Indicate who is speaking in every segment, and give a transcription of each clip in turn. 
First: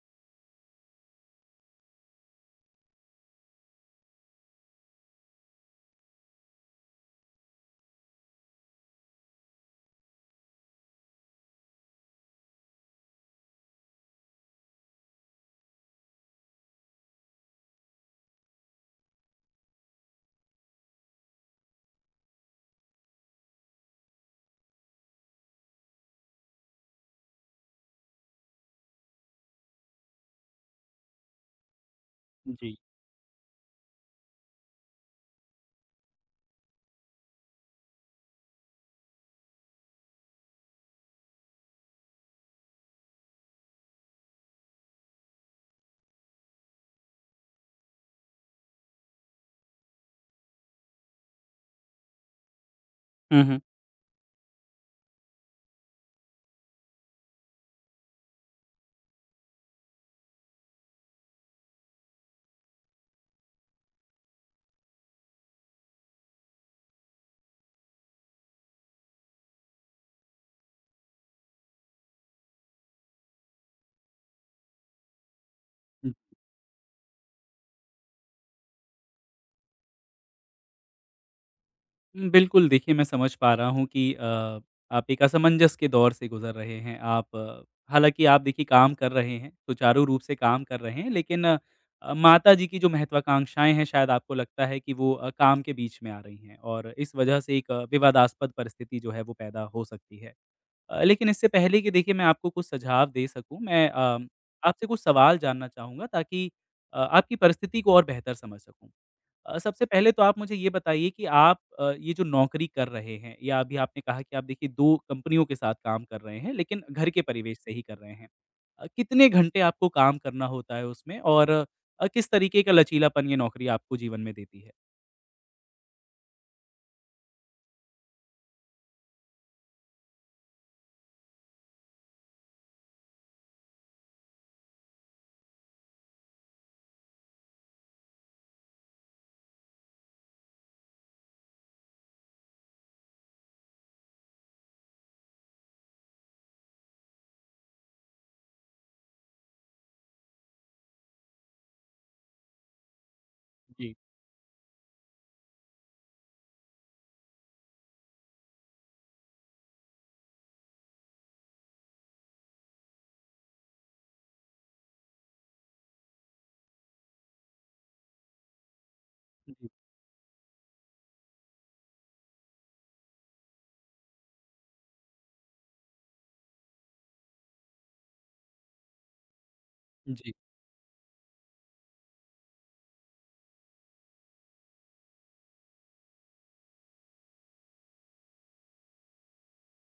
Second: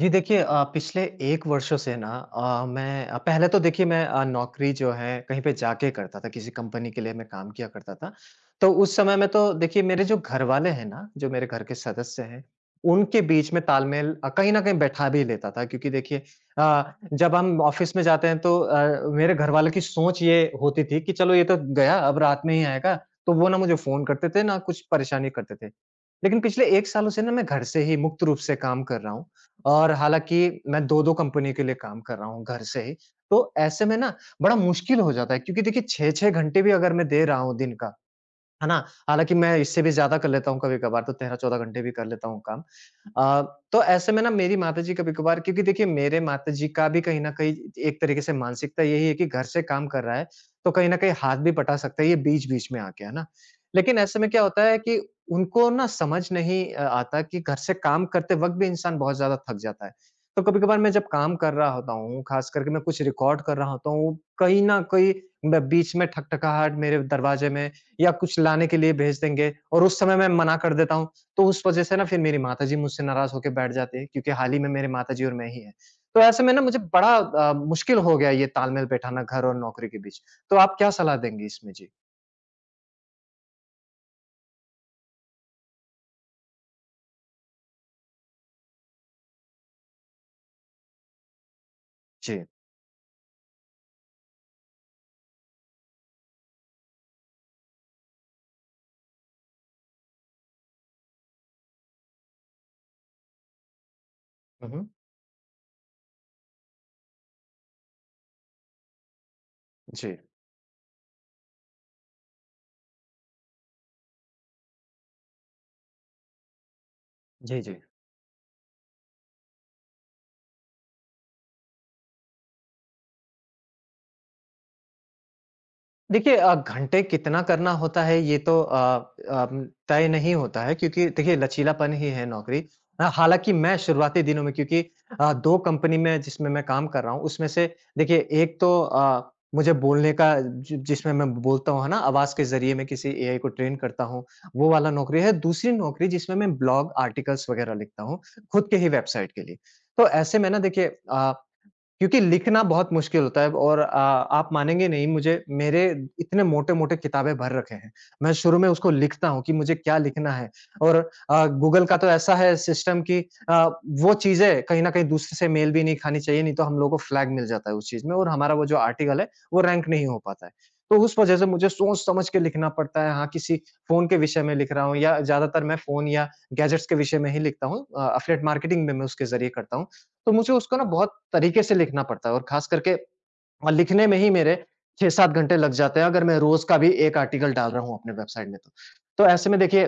Speaker 1: जी देखिए पिछले 1 वर्षों से ना मैं पहले तो देखिए मैं नौकरी जो है कहीं पे जाके करता था, किसी कंपनी के लिए मैं काम किया करता था। तो उस समय में तो देखिए मेरे जो घरवाले हैं ना, जो मेरे घर के सदस्य हैं, उनके बीच में तालमेल कहीं न कहीं बैठा भी लेता था क्योंकि देखिए जब हम ऑफ़िस में जाते हैं तो मेरे घरवालों की सोच ये होती थी कि चलो ये तो गया, अब रात में ही आएगा। तो वो ना मुझे फ़ोन करते थे, ना कुछ परेशानी करते थे। लेकिन पिछले 1 सालों से ना मैं घर से ही मुक्त रूप से काम कर रहा हूँ। और हालाँकि मैं 2-2 कंपनी के लिए काम कर रहा हूँ घर
Speaker 2: जी।
Speaker 1: से ही, तो ऐसे में ना बड़ा मुश्किल हो जाता है क्योंकि देखिए 6-6 घंटे भी अगर मैं दे रहा हूँ दिन का, है ना? हालाँकि मैं इससे भी ज़्यादा कर लेता हूँ कभी-कभार तो 13-14 घंटे भी कर लेता हूँ काम। अ, तो ऐसे में ना मेरी माताजी कभी-कभार क्योंकि देखिए मेरे माताजी का भी कहीं न कहीं एक तरीके से मानसिकता यही है कि घर से काम कर रहा है, तो कहीं न कहीं हाथ भी बटा सकता है ये बीच-बीच में आके, है ना?
Speaker 2: हुँ, हुँ।
Speaker 1: लेकिन ऐसे में क्या होता है कि उनको ना समझ नहीं आता कि घर से काम करते वक़्त भी इंसान बहुत ज़्यादा थक जाता है। तो कभी-कभार मैं जब काम कर रहा होता हूँ, ख़ास करके मैं कुछ रिकॉर्ड कर रहा होता हूँ, कहीं न कहीं मैं बीच में ठकठकाहट मेरे दरवाज़े में या कुछ लाने के लिए भेज देंगे और उस समय मैं मना कर देता हूँ, तो उस वज़ह से ना फिर मेरी माताजी मुझसे नाराज़ होके बैठ जाती हैं क्योंकि हाल ही में मेरे माताजी और मैं ही हैं। तो ऐसे में ना मुझे बड़ा मुश्किल हो गया ये तालमेल बैठाना घर और नौकरी के बीच। तो आप क्या सलाह देंगी इसमें? जी।
Speaker 2: बिल्कुल देखिए मैं समझ पा रहा हूँ कि आप एक असमंजस के दौर से गुज़र रहे हैं। आप हालाँकि आप देखिए काम कर रहे हैं, सुचारू रूप से काम कर रहे हैं, लेकिन
Speaker 1: जी।
Speaker 2: माताजी की जो महत्वाकांक्षाएँ हैं शायद आपको लगता है कि वो काम के बीच में आ रही हैं और इस वजह से एक विवादास्पद परिस्थिति जो है वो पैदा हो सकती है। लेकिन इससे पहले कि देखिए मैं आपको कुछ सुझाव दे सकूँ, मैं
Speaker 1: हुँ,
Speaker 2: आपसे
Speaker 1: हुँ।
Speaker 2: कुछ सवाल जानना चाहूँगा ताकि आपकी परिस्थिति को और बेहतर समझ सकूँ। सबसे पहले
Speaker 1: जी।
Speaker 2: तो आप मुझे ये बताइए कि आप ये जो नौकरी कर रहे हैं, या अभी आपने कहा कि आप देखिए 2 कंपनियों के साथ काम कर रहे हैं, लेकिन घर के परिवेश
Speaker 1: जी,
Speaker 2: से
Speaker 1: जी।
Speaker 2: ही कर रहे हैं। कितने घंटे आपको काम करना होता है उसमें, और किस तरीके का लचीलापन ये नौकरी आपको जीवन में देती है?
Speaker 1: देखिए घंटे कितना करना होता है ये तो तय नहीं होता है क्योंकि देखिए लचीलापन ही है नौकरी। हालाँकि मैं शुरुआती दिनों में क्योंकि 2 कंपनी में जिसमें मैं काम कर रहा हूँ उसमें से देखिए एक तो मुझे बोलने का जि जिसमें मैं बोलता हूँ ना आवाज़ के ज़रिए मैं किसी एआई को ट्रेन करता हूँ, वो वाला नौकरी है। दूसरी नौकरी जिसमें मैं ब्लॉग आर्टिकल्स वग़ैरह लिखता हूँ, खुद के ही वेबसाइट के लिए। तो ऐसे में ना देखिए क्योंकि लिखना बहुत मुश्किल होता है और
Speaker 2: जी,
Speaker 1: आप मानेंगे नहीं मुझे मेरे इतने मोटे-मोटे किताबें भर रखे हैं। मैं शुरू में उसको लिखता हूँ कि मुझे क्या लिखना है और गूगल का तो ऐसा है सिस्टम कि अ, वो चीज़ें कहीं न कहीं दूसरे से मेल भी नहीं खानी चाहिए, नहीं तो हम लोगों को फ्लैग मिल जाता है उस चीज़ में और हमारा वो जो आर्टिकल है, वो
Speaker 2: जी,
Speaker 1: रैंक नहीं हो पाता है। तो उस वज़ह से मुझे सोच-समझ के लिखना पड़ता है। हाँ, किसी फ़ोन के विषय में लिख रहा हूँ या ज़्यादातर मैं फ़ोन या गैजेट्स के विषय में ही लिखता हूँ। एफिलिएट मार्केटिंग में मैं उसके ज़रिए करता हूँ।
Speaker 2: जी।
Speaker 1: तो मुझे उसको ना बहुत तरीके से लिखना पड़ता है और खास करके लिखने में ही मेरे 6-7 घंटे लग जाते हैं अगर मैं रोज़ का भी 1 आर्टिकल डाल रहा हूँ अपने वेबसाइट में तो। तो ऐसे में देखिए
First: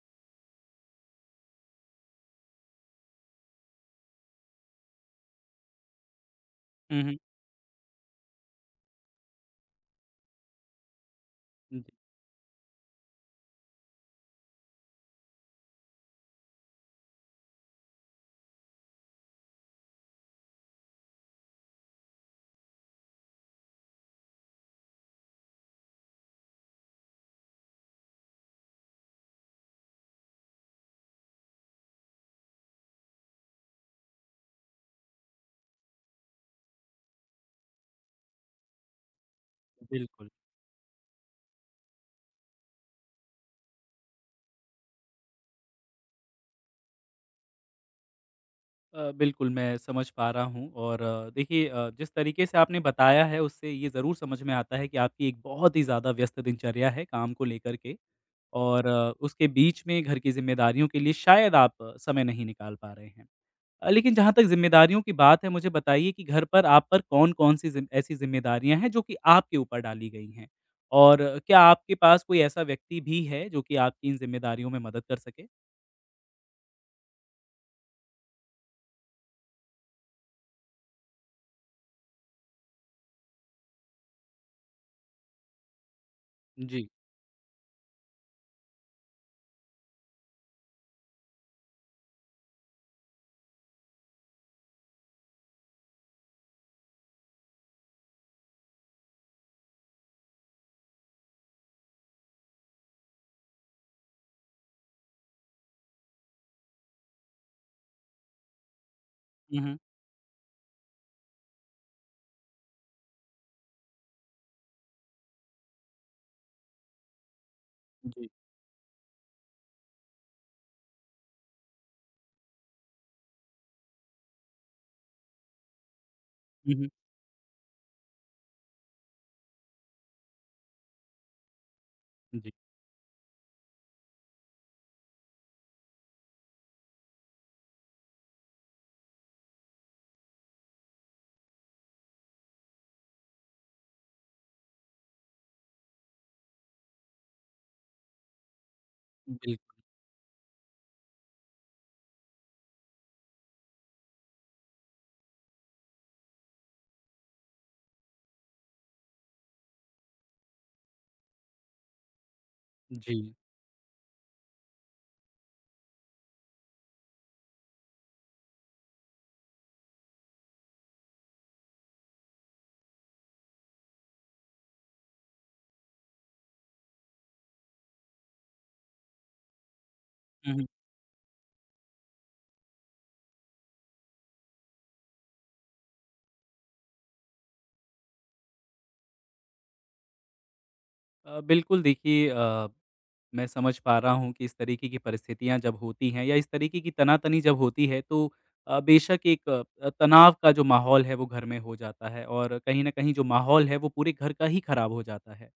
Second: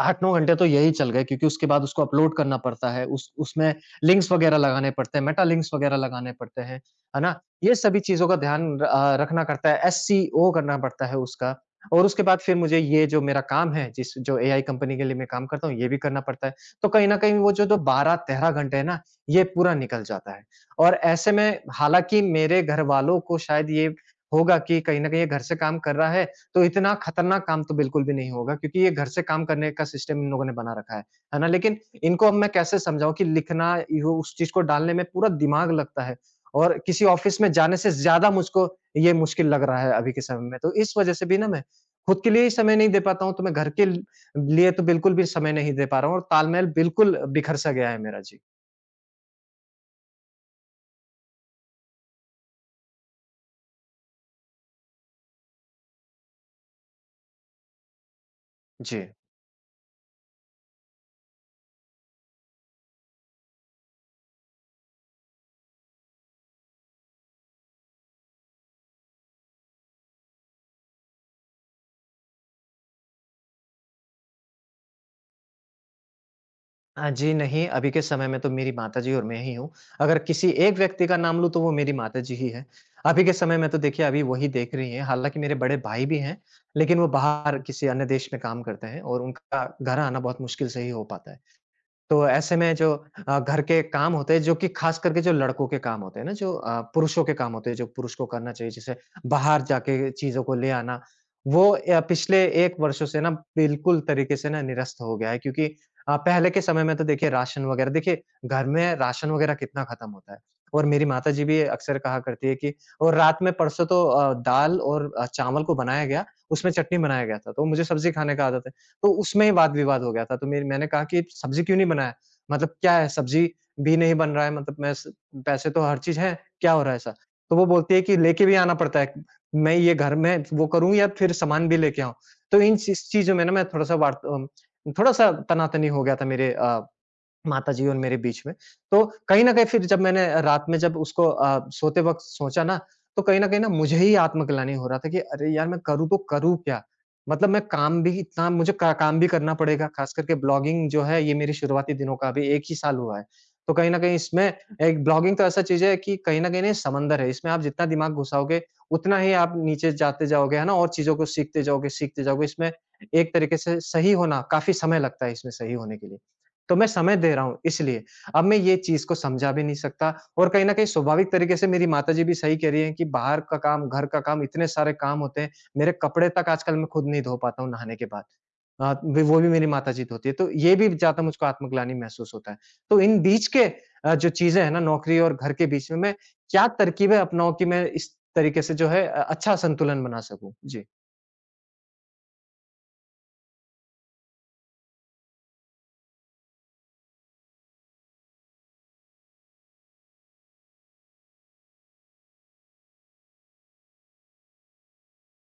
Speaker 1: 8-9 घंटे तो यही चल गए क्योंकि उसके बाद उसको अपलोड करना पड़ता है। उस उसमें लिंक्स वगैरह लगाने पड़ते हैं, मेटा लिंक्स वगैरह लगाने पड़ते हैं,
Speaker 2: हुँ, हुँ।
Speaker 1: है ना? ये सभी चीज़ों का ध्यान रखना करता है, एसईओ करना पड़ता है उसका
Speaker 2: जी,
Speaker 1: और उसके बाद फिर मुझे ये जो मेरा काम है, जिस जो एआई कंपनी के लिए मैं काम करता हूँ, ये भी करना पड़ता है। तो कहीं न कहीं वो जो जो 12-13 घंटे है ना, ये पूरा निकल जाता है और ऐसे में हालाँकि मेरे घरवालों को शायद ये होगा कि कहीं न कहीं ये घर से काम कर रहा है तो इतना खतरनाक काम तो बिल्कुल भी नहीं होगा क्योंकि ये घर से काम करने का सिस्टम इन लोगों ने बना रखा है ना? लेकिन इनको अब मैं कैसे समझाऊँ कि लिखना यो उस चीज़ को डालने में पूरा दिमाग लगता है और किसी ऑफ़िस में जाने से ज़्यादा मुझको ये मुश्किल लग रहा है अभी के
Speaker 2: बिल्कुल।
Speaker 1: समय में। तो इस वज़ह से भी ना मैं खुद के लिए ही समय नहीं दे पाता हूँ, तो मैं घर के ल लिए तो बिल्कुल भी समय नहीं दे पा रहा हूँ और तालमेल बिल्कुल बिखर-सा गया है मेरा। जी।
Speaker 2: बिल्कुल मैं समझ पा रहा हूँ, और देखिए जिस तरीके से आपने बताया है, उससे ये ज़रूर समझ में आता है कि आपकी एक बहुत ही ज़्यादा व्यस्त दिनचर्या है काम को लेकर के। और
Speaker 1: जी।
Speaker 2: उसके बीच में घर की ज़िम्मेदारियों के लिए शायद आप समय नहीं निकाल पा रहे हैं। लेकिन जहाँ तक ज़िम्मेदारियों की बात है, मुझे बताइए कि घर पर आप पर कौन-कौन सी ज़िम ऐसी ज़िम्मेदारियाँ हैं जो कि आपके ऊपर डाली गई हैं? और क्या आपके पास कोई ऐसा व्यक्ति भी है जो कि आपकी इन ज़िम्मेदारियों में मदद कर सके?
Speaker 1: जी नहीं, अभी के समय में तो मेरी माताजी और मैं ही हूँ। अगर किसी एक व्यक्ति का नाम लूँ तो वो मेरी माताजी ही हैं। अभी के समय में तो देखिए अभी वही देख रही हैं, हालाँकि मेरे बड़े भाई भी हैं,
Speaker 2: जी।
Speaker 1: लेकिन वो बाहर किसी अन्य देश में काम करते हैं और उनका घर आना बहुत मुश्किल से ही हो पाता है। तो ऐसे में जो घर के काम होते हैं जो कि खास करके जो लड़कों के काम होते हैं ना जो पुरुषों के काम होते हैं जो पुरुष को करना चाहिए जैसे बाहर जाके चीज़ों को ले आना, वो पिछले 1 वर्षों से ना बिल्कुल तरीके से ना निरस्त हो गया है क्योंकि पहले के समय में तो देखिए राशन वगैरह देखिए घर में राशन वगैरह
Speaker 2: हुँ, हुँ।
Speaker 1: कितना खत्म होता है और मेरी माताजी भी अक्सर कहा करती है कि और रात में परसों तो दाल और चावल को बनाया गया, उसमें चटनी बनाया गया था, तो मुझे सब्जी
Speaker 2: जी।
Speaker 1: खाने का आदत है। तो उसमें ही वाद-विवाद हो गया था। तो मेर मैंने कहा कि सब्ज़ी क्यों नहीं बनाया? मतलब क्या है सब्ज़ी भी नहीं बन रहा है मतलब मैं स पैसे तो हर चीज़ है, क्या
Speaker 2: हुँ,
Speaker 1: हो
Speaker 2: हुँ।
Speaker 1: रहा है ऐसा? तो वो बोलती है कि लेके भी आना पड़ता है। मैं ये घर में वो करूँ या फिर सामान भी लेके आऊँ?
Speaker 2: जी।
Speaker 1: तो इन चीज़ों में ना मैं थोड़ा-सा थोड़ा-सा तना-तनी हो गया था मेरे माताजी और मेरे बीच में। तो कहीं न कहीं फिर जब मैंने रात में जब उसको सोते वक़्त सोचा ना, तो कहीं न कहीं ना मुझे ही आत्मग्लानि हो रहा था कि अरे यार! मैं करूँ तो करूँ क्या? मतलब मैं काम भी इतना मुझे का काम भी करना
Speaker 2: बिल्कुल,
Speaker 1: पड़ेगा, ख़ास करके ब्लॉगिंग जो है ये मेरी शुरुआती दिनों का अभी 1 ही साल हुआ है। तो कहीं न कहीं इसमें एक ब्लॉगिंग तो ऐसा चीज़ है कि कहीं न कहीं ना ये समंदर है, इसमें आप जितना दिमाग घुसाओगे, उतना ही आप नीचे जाते जाओगे, है ना? और चीज़ों को सीखते जाओगे, सीखते जाओगे। इसमें
Speaker 2: जी।
Speaker 1: एक तरीके से सही होना काफ़ी समय लगता है इसमें सही होने के लिए। तो मैं समय दे रहा हूँ इसलिए। अब मैं ये चीज़ को समझा भी नहीं सकता और कहीं न कहीं स्वाभाविक तरीके से मेरी माताजी भी सही कह रही हैं कि बाहर का काम, घर का काम इतने सारे काम होते हैं, मेरे कपड़े तक आजकल मैं खुद नहीं धो पाता हूँ नहाने के बाद। वे वो भी मेरी माताजी धोती हैं, तो
Speaker 2: हुँ, हुँ।
Speaker 1: ये भी ज़्यादा मुझको आत्मग्लानि महसूस होता है। तो इन बीच के जो चीज़ें हैं ना नौकरी और घर के बीच में मैं क्या तरकीबें अपनाऊँ कि मैं इस तरीके से जो है अच्छा संतुलन बना सकूँ? जी।
Speaker 2: बिल्कुल देखिए, मैं समझ पा रहा हूँ कि इस तरीके की परिस्थितियाँ जब होती हैं, या इस तरीके की तनातनी जब होती है, तो बेशक एक तनाव का जो माहौल है वो घर में हो जाता है, और कहीं न कहीं जो माहौल है वो पूरे घर का ही खराब हो जाता है।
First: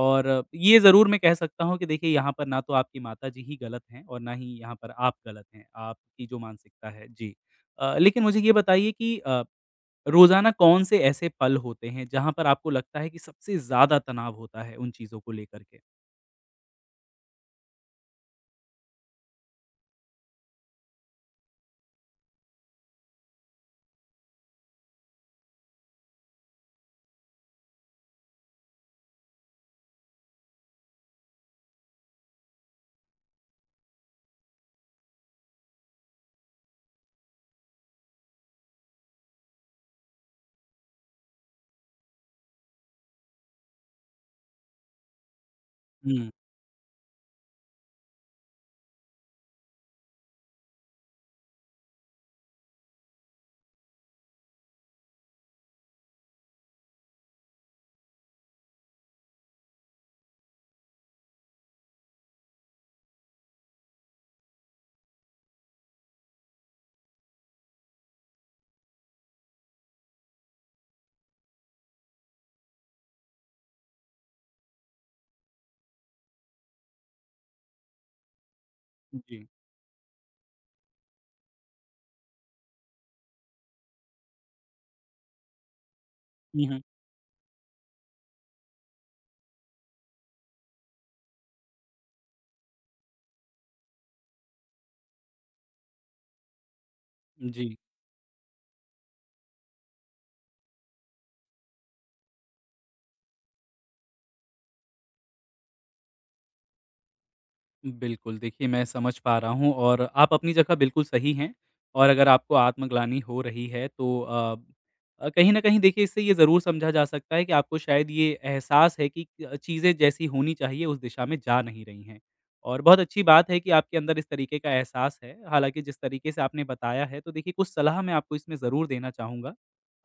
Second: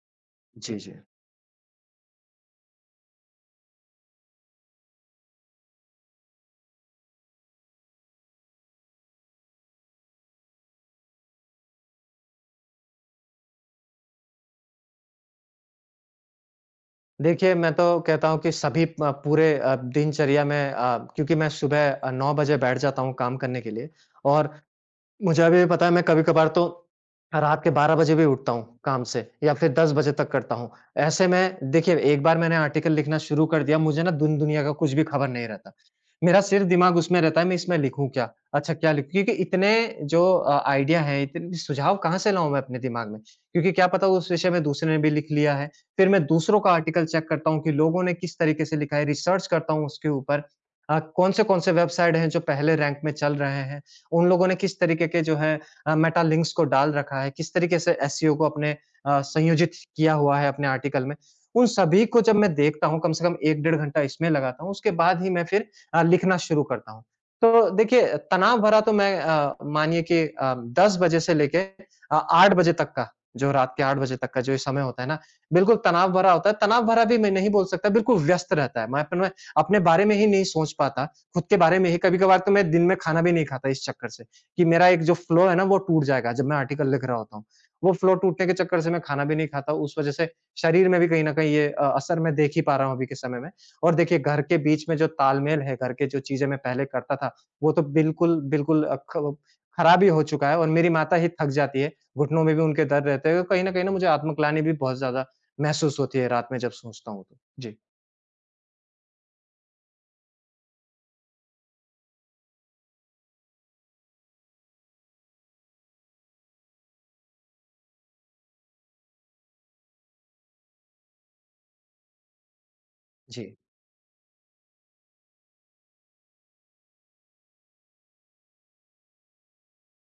Speaker 2: और
Speaker 1: जी,
Speaker 2: ये
Speaker 1: जी।
Speaker 2: ज़रूर मैं कह सकता हूँ कि देखिए, यहाँ पर ना तो आपकी माताजी ही गलत हैं और ना ही यहाँ पर आप गलत हैं, आपकी जो मानसिकता है। जी। लेकिन मुझे ये बताइए कि रोज़ाना कौन से ऐसे पल होते हैं जहाँ पर आपको लगता है कि सबसे ज़्यादा तनाव होता है उन चीज़ों को लेकर के?
Speaker 1: देखिए, मैं तो कहता हूँ कि सभी पूरे दिनचर्या में क्योंकि मैं सुबह 9 बजे बैठ जाता हूँ काम करने के लिए और मुझे अभी पता है मैं कभी-कभार तो रात के 12 बजे भी उठता हूँ काम से या फिर 10 बजे तक करता हूँ। ऐसे में देखिए एक बार मैंने आर्टिकल लिखना शुरू कर दिया मुझे ना दुन-दुनिया का कुछ भी खबर नहीं रहता। मेरा सिर्फ़ दिमाग उसमें रहता है मैं इसमें लिखूँ क्या? अच्छा क्या लिखूँ? क्योंकि इतने जो आइडिया हैं इतने सुझाव कहाँ से लाऊँ मैं अपने दिमाग में? क्योंकि क्या पता उस विषय में दूसरे ने भी लिख लिया है। फिर मैं
Speaker 2: हुँ।
Speaker 1: दूसरों का आर्टिकल चेक करता हूँ कि लोगों ने किस तरीके से लिखा है, रिसर्च करता हूँ उसके ऊपर। कौन से-कौन से वेबसाइट हैं जो पहले रैंक में चल रहे हैं। उन लोगों ने किस तरीके के जो है मेटा लिंक्स को डाल रखा है, किस तरीके से एसईओ को अपने संयोजित किया हुआ है अपने आर्टिकल में। उन सभी को जब मैं देखता हूँ, कम से कम 1 डेढ़ घंटा इसमें लगाता हूँ, उसके बाद ही मैं फिर लिखना शुरू करता हूँ। तो देखिए तनाव भरा तो मैं मानिए कि 10 बजे से लेके अ, 8 बजे तक का, जो रात के 8 बजे तक का जो ये समय होता है ना, बिल्कुल तनाव भरा होता है। तनाव भरा भी मैं नहीं बोल सकता, बिल्कुल व्यस्त रहता है। मैं
Speaker 2: जी।
Speaker 1: अपने बारे में ही नहीं सोच पाता खुद के बारे में ही कभी-कभार तो मैं दिन में खाना भी नहीं खाता इस चक्कर से, कि मेरा एक जो फ्लो है ना वो टूट जाएगा जब मैं
Speaker 2: हुँ, हुँ।
Speaker 1: आर्टिकल लिख रहा होता हूँ। वो फ्लो टूटने के चक्कर से मैं खाना भी नहीं खाता, उस वजह से शरीर में भी कहीं न कहीं ये असर मैं देख ही पा रहा हूँ अभी के समय में। और देखिए घर के बीच में जो तालमेल है, घर के जो चीज़ें मैं पहले करता था, वो
Speaker 2: जी,
Speaker 1: तो बिल्कुल, बिल्कुल अ, ख खराब ही हो चुका है और मेरी माता ही थक जाती है, घुटनों में भी उनके दर्द रहते हैं, कहीं न कहीं ना मुझे आत्मग्लानि भी बहुत ज़्यादा महसूस होती है रात में जब सोचता हूँ तो। जी,
Speaker 2: बिल्कुल। देखिए, मैं समझ पा रहा हूँ और आप अपनी जगह बिल्कुल सही हैं, और अगर आपको आत्मग्लानि हो रही है तो कहीं न कहीं देखिए इससे ये ज़रूर समझा जा सकता है कि आपको शायद ये एहसास है कि चीज़ें जैसी होनी चाहिए उस दिशा में जा नहीं रही हैं। और बहुत अच्छी बात
Speaker 1: जी।
Speaker 2: है कि आपके अंदर इस तरीके का एहसास है। हालाँकि जिस तरीके से आपने बताया है, तो देखिए कुछ सलाह मैं आपको इसमें ज़रूर देना चाहूँगा।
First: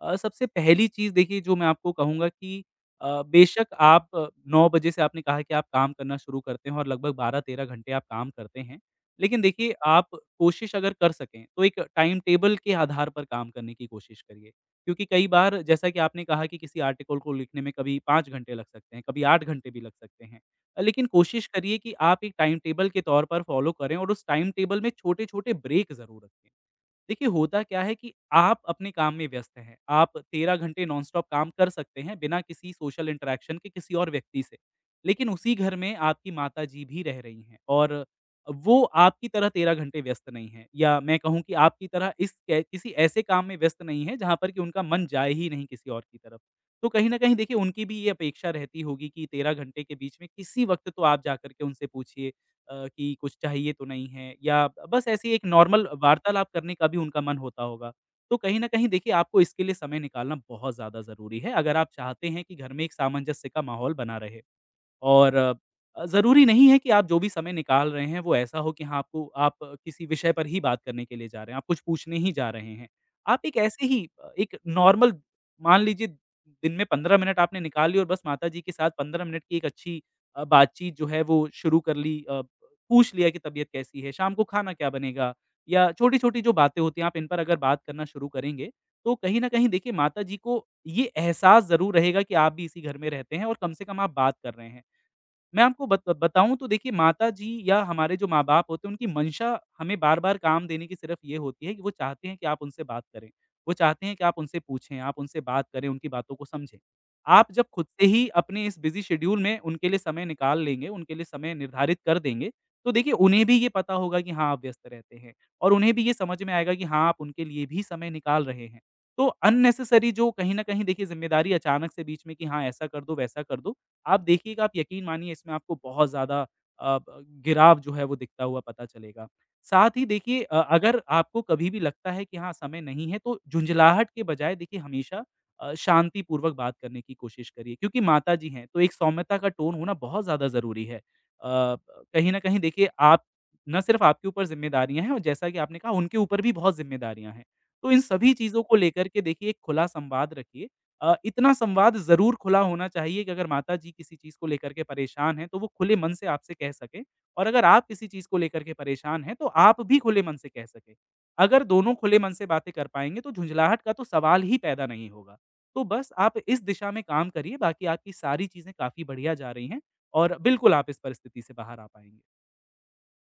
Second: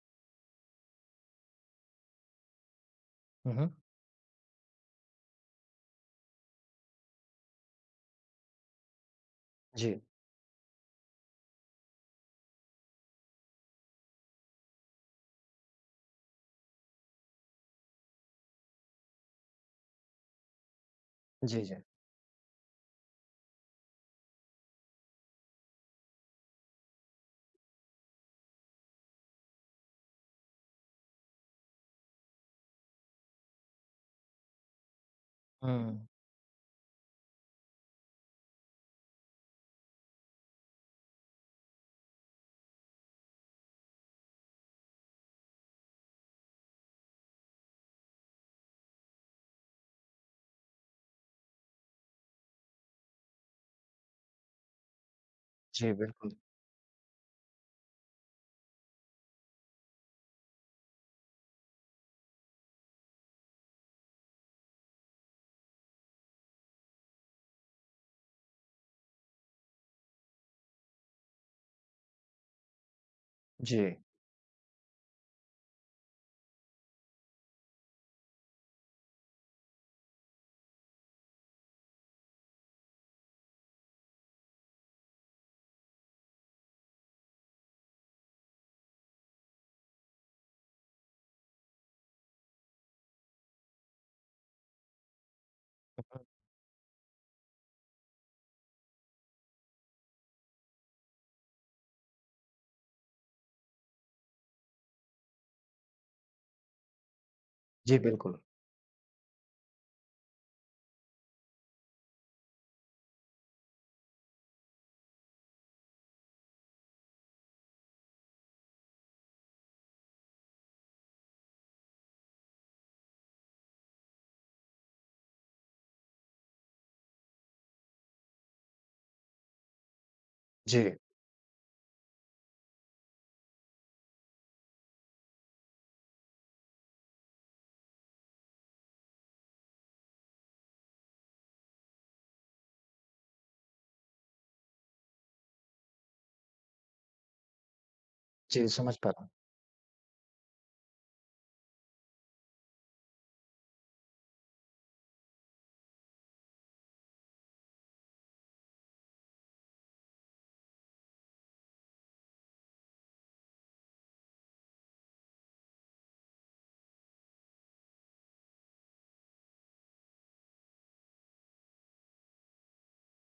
Speaker 2: सबसे पहली चीज़ देखिए जो मैं आपको कहूँगा कि
Speaker 1: हुँ,
Speaker 2: बेशक
Speaker 1: हुँ।
Speaker 2: आप 9 बजे से, आपने कहा कि आप काम करना शुरू करते हैं, और लगभग 12-13 घंटे आप काम करते हैं। लेकिन देखिए
Speaker 1: जी,
Speaker 2: आप कोशिश अगर कर सकें तो एक टाइम टेबल के आधार पर काम करने की कोशिश करिए। क्योंकि कई बार, जैसा कि आपने कहा कि किसी आर्टिकल को लिखने में कभी 5 घंटे लग सकते हैं, कभी 8 घंटे भी लग सकते हैं। लेकिन कोशिश
Speaker 1: जी,
Speaker 2: करिए
Speaker 1: जी।
Speaker 2: कि आप एक टाइम टेबल के तौर पर फ़ॉलो करें, और उस टाइम टेबल में छोटे-छोटे ब्रेक ज़रूर रखें। देखिए, होता क्या है कि आप अपने काम में व्यस्त हैं। आप 13 घंटे नॉनस्टॉप काम कर सकते हैं बिना किसी सोशल इंटरैक्शन के, किसी और व्यक्ति से। लेकिन उसी घर में
Speaker 1: हुँ।
Speaker 2: आपकी माताजी भी रह रही हैं, और वो आपकी तरह 13 घंटे व्यस्त नहीं हैं, या मैं कहूँ कि आपकी तरह इस कै किसी ऐसे काम में व्यस्त नहीं हैं जहाँ पर कि उनका मन जाए ही नहीं किसी और की तरफ। तो कहीं न कहीं देखिए उनकी भी ये अपेक्षा रहती होगी कि 13 घंटे के बीच में किसी वक़्त तो आप जाकर के उनसे पूछिए कि कुछ चाहिए तो नहीं है, या बस ऐसी एक नॉर्मल
Speaker 1: जी, बिल्कुल।
Speaker 2: वार्तालाप करने का भी उनका मन होता होगा। तो कहीं न कहीं देखिए आपको इसके लिए समय निकालना बहुत ज़्यादा ज़रूरी है, अगर आप चाहते हैं कि घर में एक सामंजस्य का माहौल बना रहे। और ज़रूरी नहीं है कि आप जो भी समय निकाल रहे हैं, वो ऐसा हो कि हाँ, आपको आप किसी विषय पर ही बात करने के लिए जा रहे हैं, आप कुछ पूछने ही जा रहे हैं। आप एक ऐसे
Speaker 1: जी।
Speaker 2: ही एक नॉर्मल, मान लीजिए दिन में 15 मिनट आपने निकाल ली और बस माताजी के साथ 15 मिनट की एक अच्छी बातचीत जो है वो शुरू कर ली, पूछ लिया कि तबीयत कैसी है, शाम को खाना क्या बनेगा, या छोटी-छोटी जो बातें होती हैं, आप इन पर अगर बात करना शुरू करेंगे, तो कहीं न कहीं देखिए माताजी को ये एहसास ज़रूर रहेगा कि आप भी इसी घर में रहते हैं और कम से कम आप बात कर रहे हैं। मैं आपको बत बताऊँ तो देखिए, माताजी या हमारे जो माँ-बाप होते हैं, उनकी मंशा हमें बार-बार काम देने की सिर्फ़ ये होती है कि वो चाहते हैं कि आप उनसे बात करें। वो चाहते हैं कि आप उनसे पूछें, आप उनसे बात करें, उनकी बातों को समझें। आप जब खुद
Speaker 1: जी,
Speaker 2: से ही
Speaker 1: बिल्कुल।
Speaker 2: अपने इस बिज़ी शेड्यूल में उनके लिए समय निकाल लेंगे, उनके लिए समय निर्धारित कर देंगे, तो देखिए उन्हें भी ये पता होगा कि हाँ, आप व्यस्त रहते हैं, और उन्हें भी ये समझ में आएगा कि हाँ, आप उनके लिए भी समय निकाल रहे हैं। तो अननेसेसरी जो कहीं न कहीं देखिए ज़िम्मेदारी अचानक से बीच में कि हाँ, ऐसा कर दो, वैसा कर दो, आप देखिएगा, आप यकीन मानिए इसमें आपको बहुत ज़्यादा अ, ब गिराव जो है वो दिखता हुआ पता चलेगा। साथ ही देखिए,
Speaker 1: जी।
Speaker 2: अगर आपको कभी भी लगता है कि हाँ, समय नहीं है, तो झुँझलाहट के बजाय देखिए हमेशा शांतिपूर्वक बात करने की कोशिश करिए, क्योंकि माताजी हैं तो एक सौम्यता का टोन होना बहुत ज़्यादा ज़रूरी है। कहीं न कहीं देखिए आप, ना सिर्फ़ आपके ऊपर ज़िम्मेदारियाँ हैं, और जैसा कि आपने कहा, उनके ऊपर भी बहुत ज़िम्मेदारियाँ हैं। तो इन सभी चीज़ों
Speaker 1: जी,
Speaker 2: को
Speaker 1: समझ
Speaker 2: लेकर
Speaker 1: पा
Speaker 2: के
Speaker 1: रहा हूँ।
Speaker 2: देखिए एक खुला संवाद रखिए। इतना संवाद ज़रूर खुला होना चाहिए कि अगर माताजी किसी चीज़ को लेकर के परेशान हैं, तो वो खुले मन से आपसे कह सकें, और अगर आप किसी चीज़ को लेकर के परेशान हैं, तो आप भी खुले मन से कह सकें। अगर दोनों खुले मन से बातें कर पाएँगे, तो झुँझलाहट का तो सवाल ही पैदा नहीं होगा। तो बस आप इस दिशा में काम करिए, बाकी आपकी सारी चीज़ें काफ़ी बढ़िया जा रही हैं, और बिल्कुल आप इस परिस्थिति से बाहर आ पाएँगे।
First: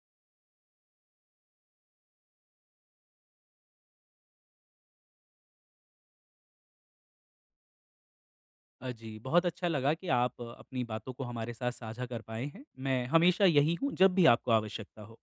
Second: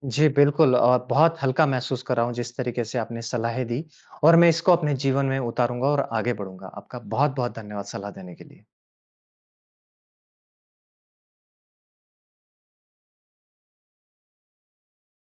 Speaker 1: जी, बिल्कुल और बहुत हल्का महसूस कर रहा हूँ जिस तरीके से आपने सलाहें दी और मैं इसको अपने जीवन में उतारूँगा और आगे बढ़ूँगा। आपका बहुत-बहुत धन्यवाद सलाह देने के लिए।
Speaker 2: जी, बहुत अच्छा लगा कि आप अपनी बातों को हमारे साथ साझा कर पाए हैं। मैं हमेशा यही हूँ, जब भी आपको आवश्यकता हो।